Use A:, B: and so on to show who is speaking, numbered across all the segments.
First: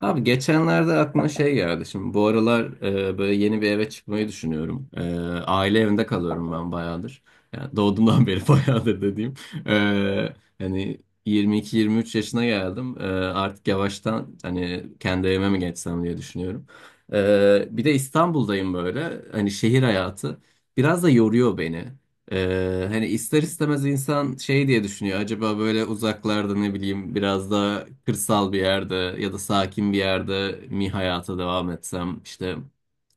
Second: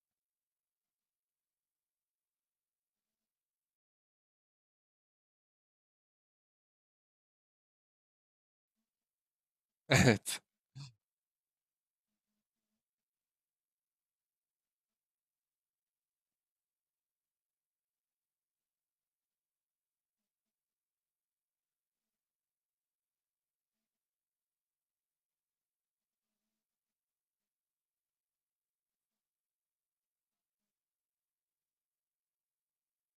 A: Abi geçenlerde aklıma şey geldi. Şimdi bu aralar böyle yeni bir eve çıkmayı düşünüyorum. Aile evinde kalıyorum ben bayağıdır. Yani doğduğumdan beri bayağıdır dediğim. E,
B: Evet.
A: hani 22-23 yaşına geldim. Artık yavaştan hani kendi evime mi geçsem diye düşünüyorum. Bir de İstanbul'dayım böyle. Hani şehir hayatı biraz da yoruyor beni. Hani ister istemez insan şey diye düşünüyor. Acaba böyle uzaklarda ne bileyim biraz daha kırsal bir yerde ya da sakin bir yerde mi hayata devam etsem işte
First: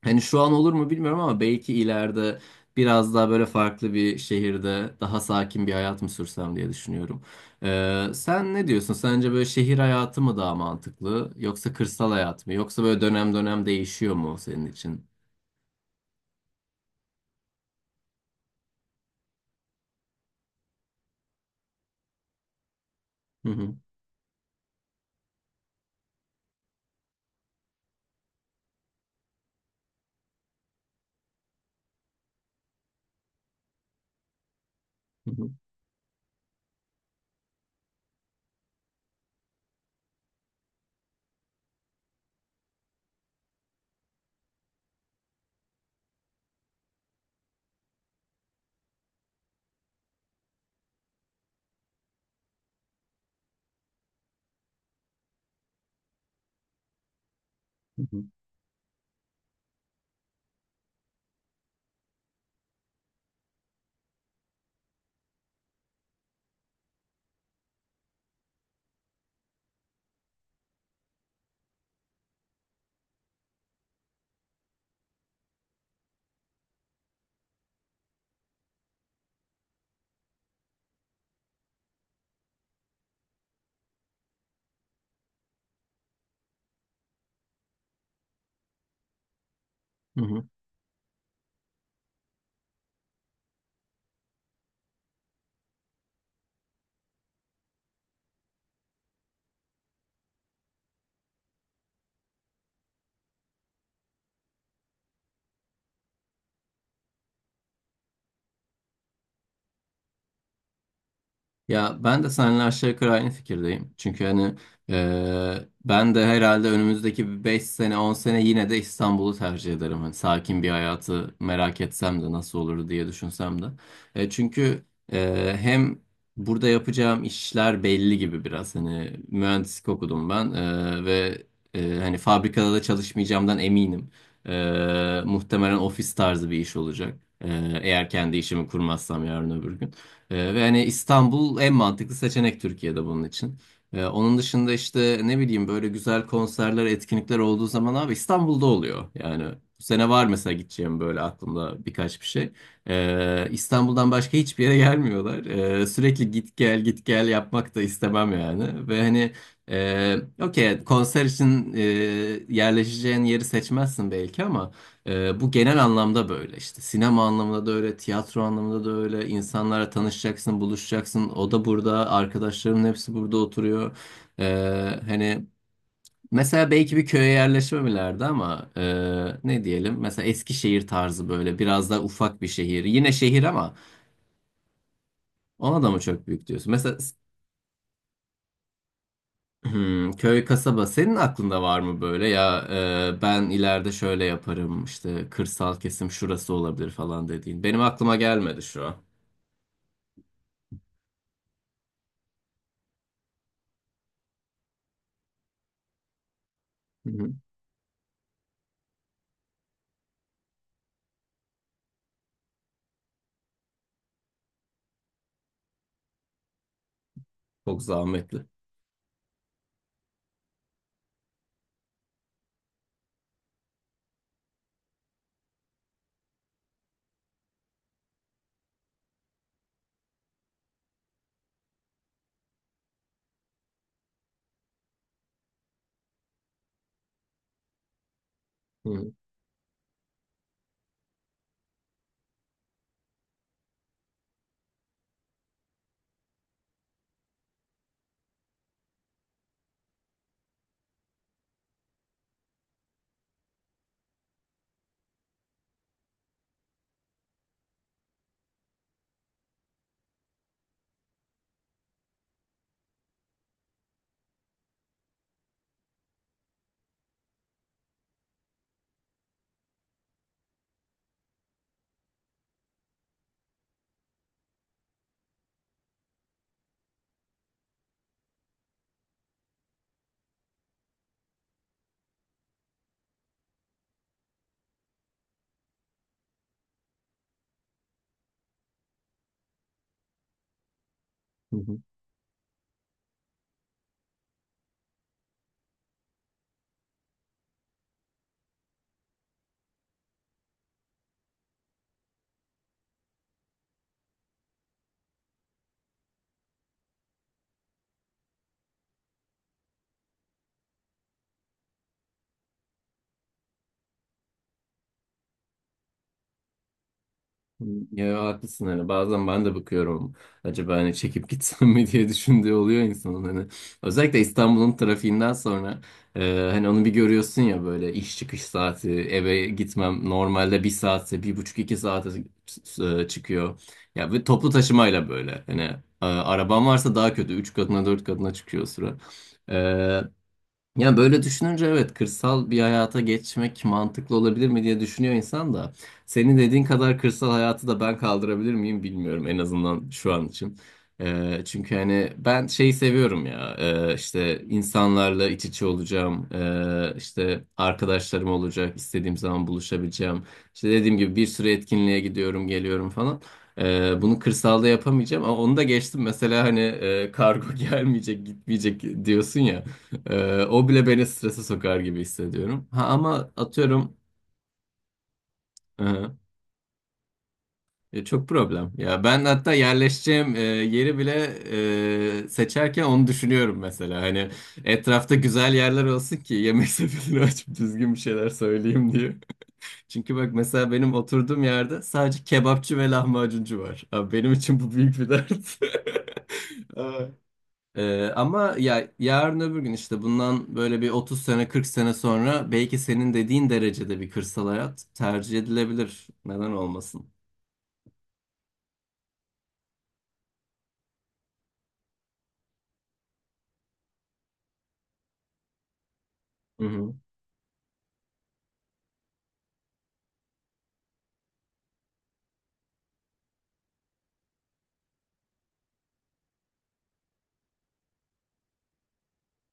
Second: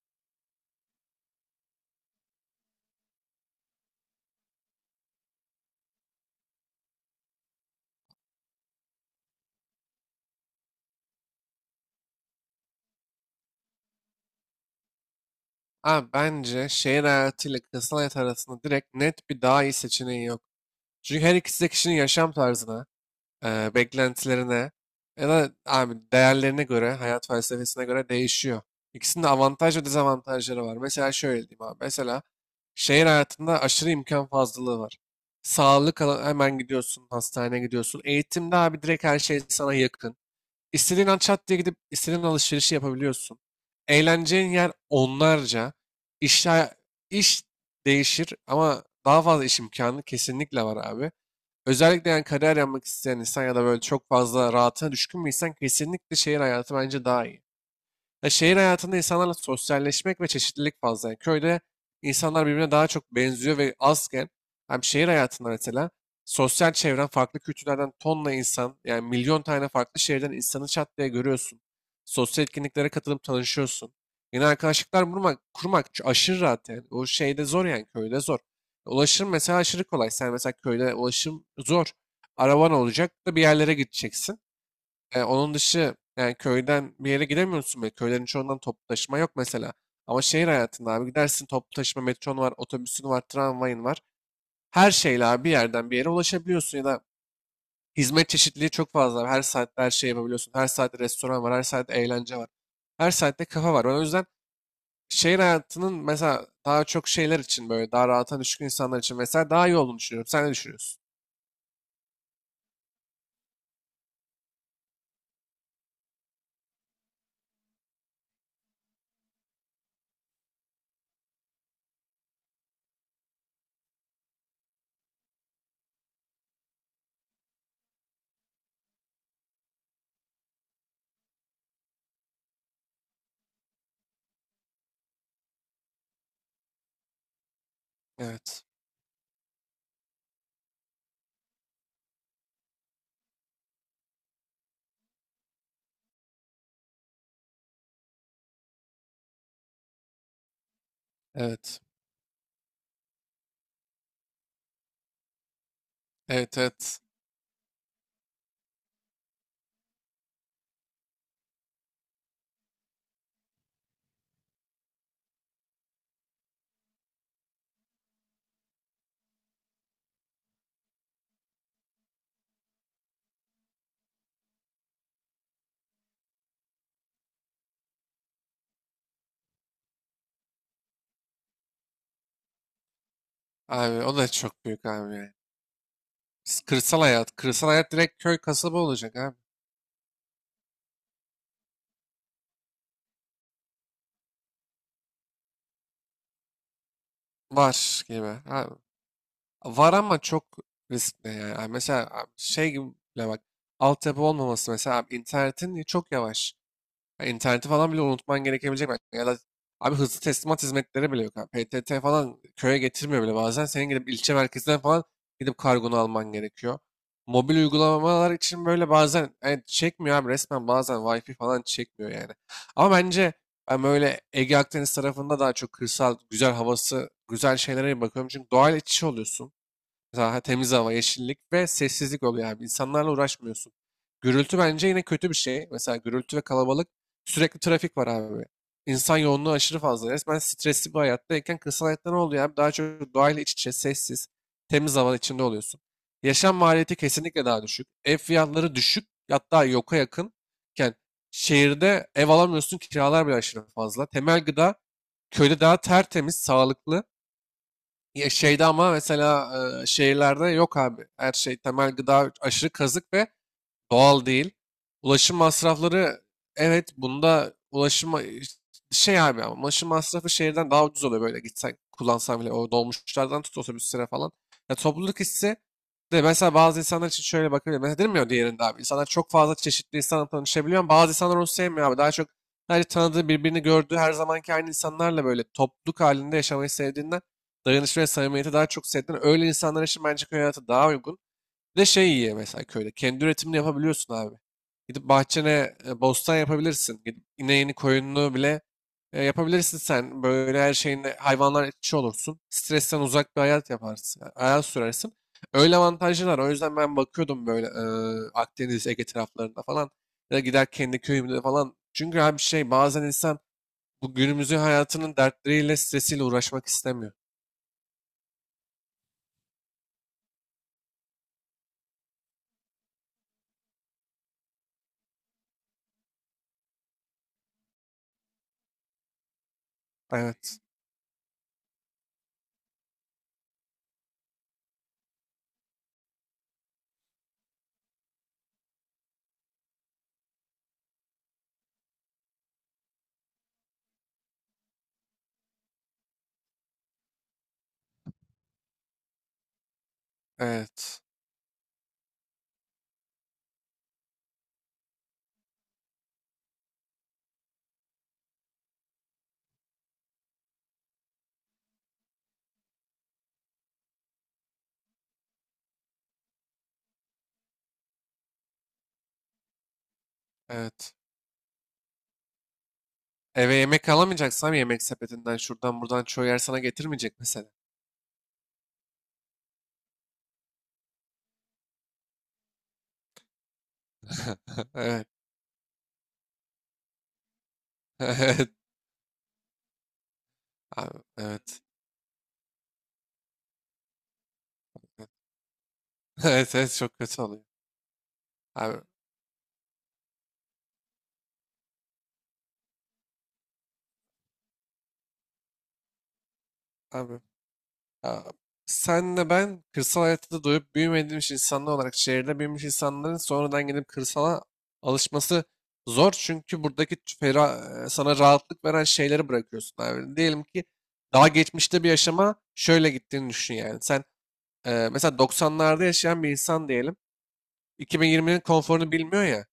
A: hani şu an olur mu bilmiyorum ama belki ileride biraz daha böyle farklı bir şehirde daha sakin bir hayat mı sürsem diye düşünüyorum. Sen ne diyorsun? Sence böyle şehir hayatı mı daha mantıklı yoksa kırsal hayat mı? Yoksa böyle dönem dönem değişiyor mu senin için?
B: Abi bence şehir hayatıyla kırsal hayat arasında direkt net bir daha iyi seçeneği yok. Çünkü her ikisi de kişinin yaşam tarzına,
A: Hı hı.
B: beklentilerine ya da abi değerlerine göre, hayat felsefesine göre değişiyor. İkisinin de avantaj ve dezavantajları var. Mesela şöyle diyeyim abi. Mesela şehir hayatında aşırı imkan fazlalığı var.
A: Hı hı.
B: Hemen gidiyorsun, hastaneye gidiyorsun. Eğitimde abi direkt her şey sana yakın. İstediğin an çat diye gidip istediğin alışverişi yapabiliyorsun. Eğleneceğin yer onlarca. İş, iş değişir ama daha fazla iş imkanı kesinlikle var abi. Özellikle yani kariyer yapmak isteyen insan ya da böyle çok fazla rahatına düşkün bir insan kesinlikle şehir hayatı bence daha iyi.
A: Hı hı.
B: Ya şehir hayatında insanlarla sosyalleşmek ve çeşitlilik fazla. Yani köyde insanlar birbirine daha çok benziyor ve azken hem şehir hayatında mesela sosyal çevren farklı kültürlerden tonla insan yani milyon tane farklı şehirden insanı çat diye görüyorsun. Sosyal etkinliklere katılıp tanışıyorsun. Yeni arkadaşlıklar kurmak aşırı rahat yani. O şeyde zor yani köyde zor. Ulaşım mesela aşırı kolay. Sen mesela köyde ulaşım zor. Araban olacak da bir yerlere gideceksin. Onun dışı yani köyden bir yere gidemiyorsun bile. Köylerin çoğundan toplu taşıma yok mesela. Ama
A: Hı hı.
B: şehir hayatında abi gidersin toplu taşıma metron var, otobüsün var, tramvayın var. Her şeyle abi bir yerden bir yere ulaşabiliyorsun ya da hizmet çeşitliliği çok fazla. Her saatte her şey yapabiliyorsun. Her saatte restoran var, her saatte eğlence var. Her saatte kafa var. Ben o yüzden şehir hayatının mesela daha çok şeyler için böyle daha rahata düşkün insanlar için mesela daha iyi olduğunu düşünüyorum. Sen ne düşünüyorsun?
A: Ya ben de seninle aşağı yukarı aynı fikirdeyim. Çünkü hani ben de herhalde önümüzdeki 5 sene 10 sene yine de İstanbul'u tercih ederim. Hani sakin bir hayatı merak etsem de nasıl olur diye düşünsem de. Çünkü hem burada yapacağım işler belli gibi biraz. Hani mühendislik okudum ben ve hani fabrikada da çalışmayacağımdan eminim. Muhtemelen ofis tarzı bir iş olacak. Eğer kendi
B: Evet.
A: işimi kurmazsam yarın öbür gün. Ve hani İstanbul en mantıklı seçenek Türkiye'de bunun için. Onun dışında işte ne bileyim böyle güzel konserler, etkinlikler olduğu zaman abi İstanbul'da oluyor. Yani bu sene var mesela gideceğim böyle
B: Evet.
A: aklımda birkaç bir şey. İstanbul'dan başka hiçbir yere gelmiyorlar. Sürekli git
B: Evet,
A: gel
B: evet.
A: git gel yapmak da istemem yani. Ve hani e, okey konser için yerleşeceğin yeri seçmezsin belki ama bu genel anlamda böyle işte sinema anlamında da öyle, tiyatro anlamında da öyle. İnsanlara tanışacaksın, buluşacaksın. O da burada, arkadaşlarımın hepsi burada oturuyor. Hani mesela belki bir köye yerleşmemelerdi ama ne diyelim? Mesela Eskişehir tarzı böyle biraz daha ufak bir şehir. Yine şehir ama
B: Abi o da çok büyük abi, ya.
A: ona da mı çok büyük diyorsun? Mesela
B: Kırsal hayat. Kırsal hayat direkt köy kasaba olacak abi.
A: köy, kasaba senin aklında var mı böyle ya ben ileride şöyle yaparım işte kırsal kesim şurası olabilir falan dediğin. Benim
B: Var
A: aklıma
B: gibi.
A: gelmedi
B: Abi.
A: şu an.
B: Var ama çok riskli yani. Abi mesela abi şey gibi bile bak. Altyapı olmaması mesela abi internetin çok yavaş.
A: Hı
B: Ha,
A: hı.
B: İnterneti falan bile unutman gerekebilecek belki. Ya da abi hızlı teslimat hizmetleri bile yok, abi. PTT falan köye getirmiyor bile bazen. Senin gidip ilçe merkezinden falan gidip kargonu alman gerekiyor. Mobil
A: Çok
B: uygulamalar
A: zahmetli.
B: için böyle bazen evet, çekmiyor abi, resmen bazen Wi-Fi falan çekmiyor yani. Ama bence ben böyle Ege Akdeniz tarafında daha çok kırsal, güzel havası, güzel şeylere bakıyorum. Çünkü doğal iç içe oluyorsun. Daha temiz hava, yeşillik ve sessizlik oluyor abi. İnsanlarla uğraşmıyorsun. Gürültü bence yine kötü bir şey. Mesela gürültü ve kalabalık, sürekli trafik var abi.
A: Hı hı.
B: İnsan yoğunluğu aşırı fazla. Resmen stresli bir hayattayken kırsal hayatta ne oluyor abi? Daha çok doğayla iç içe, sessiz, temiz hava içinde oluyorsun. Yaşam maliyeti kesinlikle daha düşük. Ev fiyatları düşük, hatta yoka yakınken şehirde ev alamıyorsun, kiralar bile aşırı fazla. Temel gıda köyde daha tertemiz, sağlıklı, ya şeyde ama mesela şehirlerde yok abi. Her şey temel gıda aşırı kazık ve doğal değil. Ulaşım masrafları, evet bunda ulaşım şey abi, ama ulaşım masrafı şehirden daha ucuz oluyor böyle gitsen kullansan bile, o dolmuşlardan tut otobüslere falan. Ya topluluk hissi de mesela bazı insanlar için şöyle bakabilir. Mesela dedim ya diğerinde abi insanlar çok fazla çeşitli insanla tanışabiliyor ama bazı insanlar onu sevmiyor abi. Daha çok sadece tanıdığı birbirini gördüğü her zamanki aynı insanlarla böyle topluluk halinde yaşamayı sevdiğinden, dayanışma ve samimiyeti daha çok sevdiğinden öyle insanlar için bence köy hayatı daha uygun.
A: Hı hı.
B: Bir de şey iyi mesela köyde. Kendi üretimini yapabiliyorsun abi. Gidip bahçene bostan yapabilirsin. Gidip ineğini, koyununu bile yapabilirsin sen. Böyle her şeyinde hayvanlar etçi olursun. Stresten uzak bir hayat yaparsın, yani hayat sürersin. Öyle avantajlar var. O yüzden ben bakıyordum böyle Akdeniz, Ege taraflarında falan. Ya da gider kendi köyümde falan. Çünkü abi şey bazen insan bu günümüzün hayatının dertleriyle, stresiyle uğraşmak istemiyor.
A: Hı. Ya haklısın hani bazen ben de bakıyorum acaba hani çekip gitsem mi diye düşündüğü oluyor insanın hani özellikle İstanbul'un trafiğinden sonra hani onu bir görüyorsun ya böyle iş çıkış saati eve gitmem
B: Evet,
A: normalde bir saatse bir buçuk 2 saate çıkıyor ya ve toplu taşımayla böyle hani araban varsa daha kötü üç katına dört katına çıkıyor o sıra. Yani böyle düşününce evet kırsal bir hayata geçmek mantıklı olabilir mi diye düşünüyor insan da senin dediğin kadar kırsal hayatı da ben kaldırabilir miyim bilmiyorum en azından şu an için.
B: evet,
A: Çünkü hani ben şeyi seviyorum ya işte insanlarla iç içe olacağım işte arkadaşlarım olacak istediğim zaman buluşabileceğim işte dediğim gibi bir sürü etkinliğe gidiyorum geliyorum falan. Bunu kırsalda yapamayacağım ama onu da geçtim mesela hani kargo gelmeyecek gitmeyecek diyorsun ya. O bile
B: evet.
A: beni strese sokar gibi hissediyorum. Ha ama
B: Eve yemek
A: atıyorum
B: alamayacaksam yemek sepetinden şuradan buradan
A: e,
B: çoğu yer sana getirmeyecek mesela.
A: çok problem. Ya ben hatta yerleşeceğim yeri bile seçerken onu düşünüyorum mesela. Hani
B: Evet.
A: etrafta güzel yerler olsun ki yemek sepetini açıp düzgün bir şeyler
B: Evet.
A: söyleyeyim diye. Çünkü bak mesela benim
B: Abi,
A: oturduğum
B: evet.
A: yerde sadece kebapçı ve lahmacuncu var. Abi benim için bu büyük bir dert.
B: Evet, evet, çok
A: Aa.
B: kötü oluyor.
A: Ama
B: Abi,
A: ya yarın öbür gün işte bundan böyle bir 30 sene 40 sene sonra belki senin dediğin derecede bir kırsal hayat tercih edilebilir. Neden olmasın?
B: abi, abi. Senle ben kırsal hayatta da doyup büyümediğimiz insanlar olarak şehirde büyümüş insanların sonradan gidip kırsala alışması zor. Çünkü
A: Hı hı.
B: buradaki sana rahatlık veren şeyleri bırakıyorsun abi. Diyelim ki daha geçmişte bir yaşama şöyle gittiğini düşün yani. Sen mesela 90'larda yaşayan bir insan diyelim. 2020'nin konforunu bilmiyor ya.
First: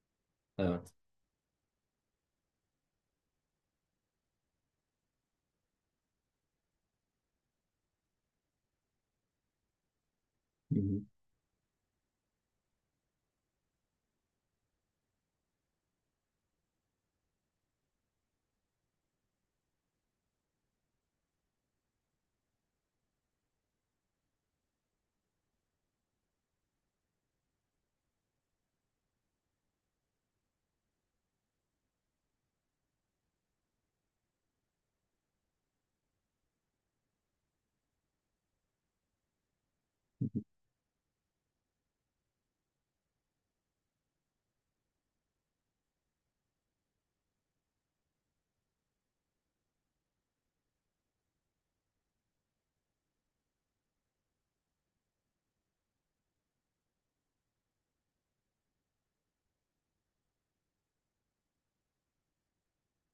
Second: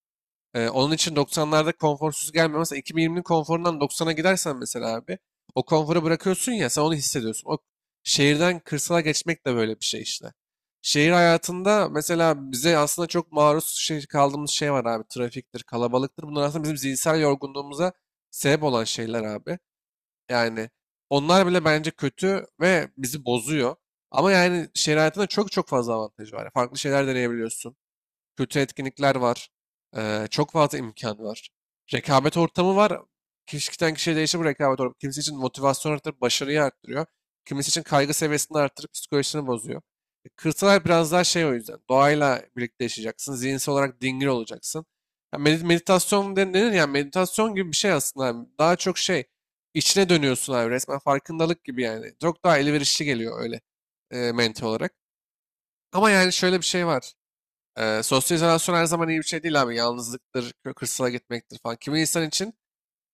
A: Evet.
B: Onun için doksanlarda konforsuz gelmiyor. Mesela 2020'nin konforundan doksan'a gidersen mesela abi o konforu bırakıyorsun ya, sen onu hissediyorsun. O şehirden kırsala geçmek de böyle bir şey işte.
A: Hı hı.
B: Şehir hayatında mesela bize aslında çok maruz şey, kaldığımız şey var abi. Trafiktir, kalabalıktır. Bunlar aslında bizim zihinsel yorgunluğumuza sebep olan şeyler abi. Yani onlar bile bence kötü ve bizi bozuyor. Ama yani şehir hayatında çok çok fazla avantajı var. Farklı şeyler deneyebiliyorsun, kötü etkinlikler var. Çok fazla imkan var. Rekabet ortamı var. Kişiden kişiye değişir bu rekabet ortamı. Kimisi için motivasyon arttırıp başarıyı arttırıyor. Kimisi için kaygı seviyesini arttırıp psikolojisini bozuyor. Kırsal hayat biraz daha şey o yüzden. Doğayla birlikte yaşayacaksın. Zihinsel olarak dingin olacaksın. Ya denir ya meditasyon gibi bir şey aslında abi. Daha çok şey içine dönüyorsun abi, resmen farkındalık gibi yani. Çok daha elverişli geliyor öyle mental olarak. Ama yani şöyle bir şey var. Sosyal izolasyon her zaman iyi bir şey değil abi. Yalnızlıktır, kırsala gitmektir falan. Kimi insan için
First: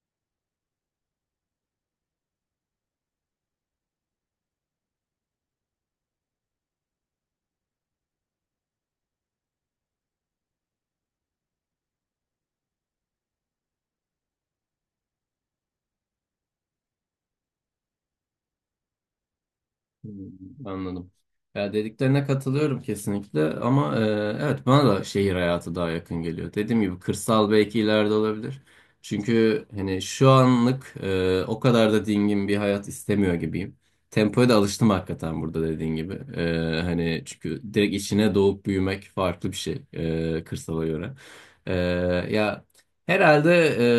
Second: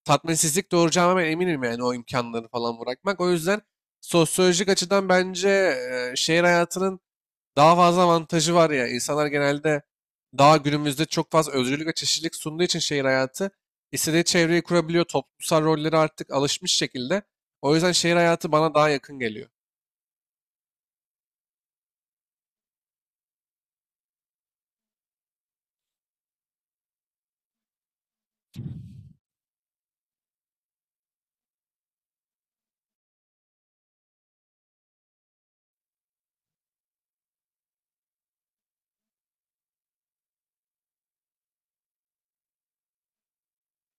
B: tatminsizlik doğuracağına ben eminim yani o imkanları falan bırakmak. O yüzden sosyolojik açıdan bence şehir hayatının daha fazla avantajı var ya. İnsanlar genelde daha günümüzde çok fazla özgürlük ve çeşitlilik sunduğu için şehir hayatı istediği çevreyi kurabiliyor. Toplumsal rolleri artık alışmış şekilde. O yüzden şehir hayatı bana daha yakın geliyor.
A: Hmm. Anladım. Ya dediklerine katılıyorum kesinlikle ama evet bana da şehir hayatı daha yakın geliyor. Dediğim gibi kırsal belki ileride olabilir. Çünkü hani şu anlık o kadar da dingin bir hayat istemiyor gibiyim. Tempoya da alıştım hakikaten burada dediğin gibi. Hani çünkü direkt içine doğup büyümek farklı bir şey kırsala göre. E, ya herhalde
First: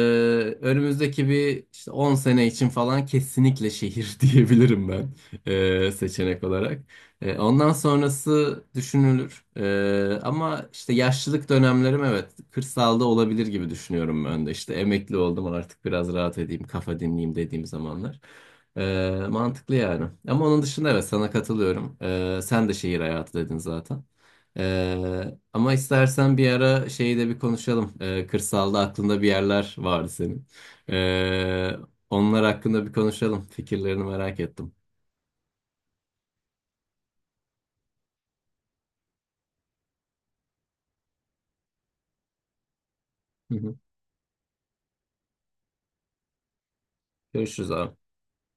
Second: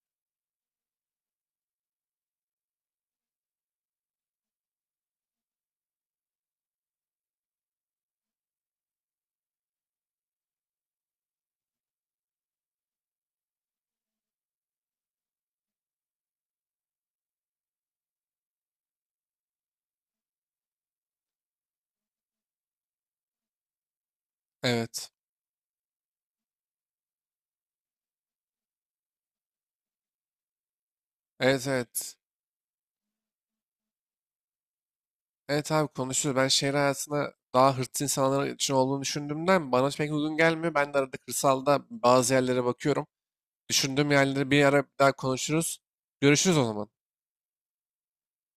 A: önümüzdeki bir işte 10 sene için falan kesinlikle şehir diyebilirim ben seçenek olarak. Ondan sonrası düşünülür. Ama işte yaşlılık dönemlerim evet kırsalda olabilir gibi düşünüyorum ben de. İşte emekli oldum artık biraz rahat edeyim, kafa dinleyeyim dediğim zamanlar. Mantıklı yani. Ama onun dışında evet sana katılıyorum. Sen de şehir hayatı dedin zaten.
B: Evet.
A: Ama istersen bir ara şeyi de bir konuşalım. Kırsalda aklında bir yerler vardı senin.
B: Evet,
A: E,
B: evet.
A: onlar hakkında bir konuşalım. Fikirlerini merak ettim.
B: Evet abi, konuşuruz. Ben şehir hayatına daha hırslı insanlar için olduğunu düşündüğümden bana pek uygun gelmiyor. Ben de arada kırsalda bazı yerlere bakıyorum.
A: Hı hı.
B: Düşündüğüm yerleri bir ara bir daha konuşuruz. Görüşürüz o zaman.
A: Görüşürüz abi.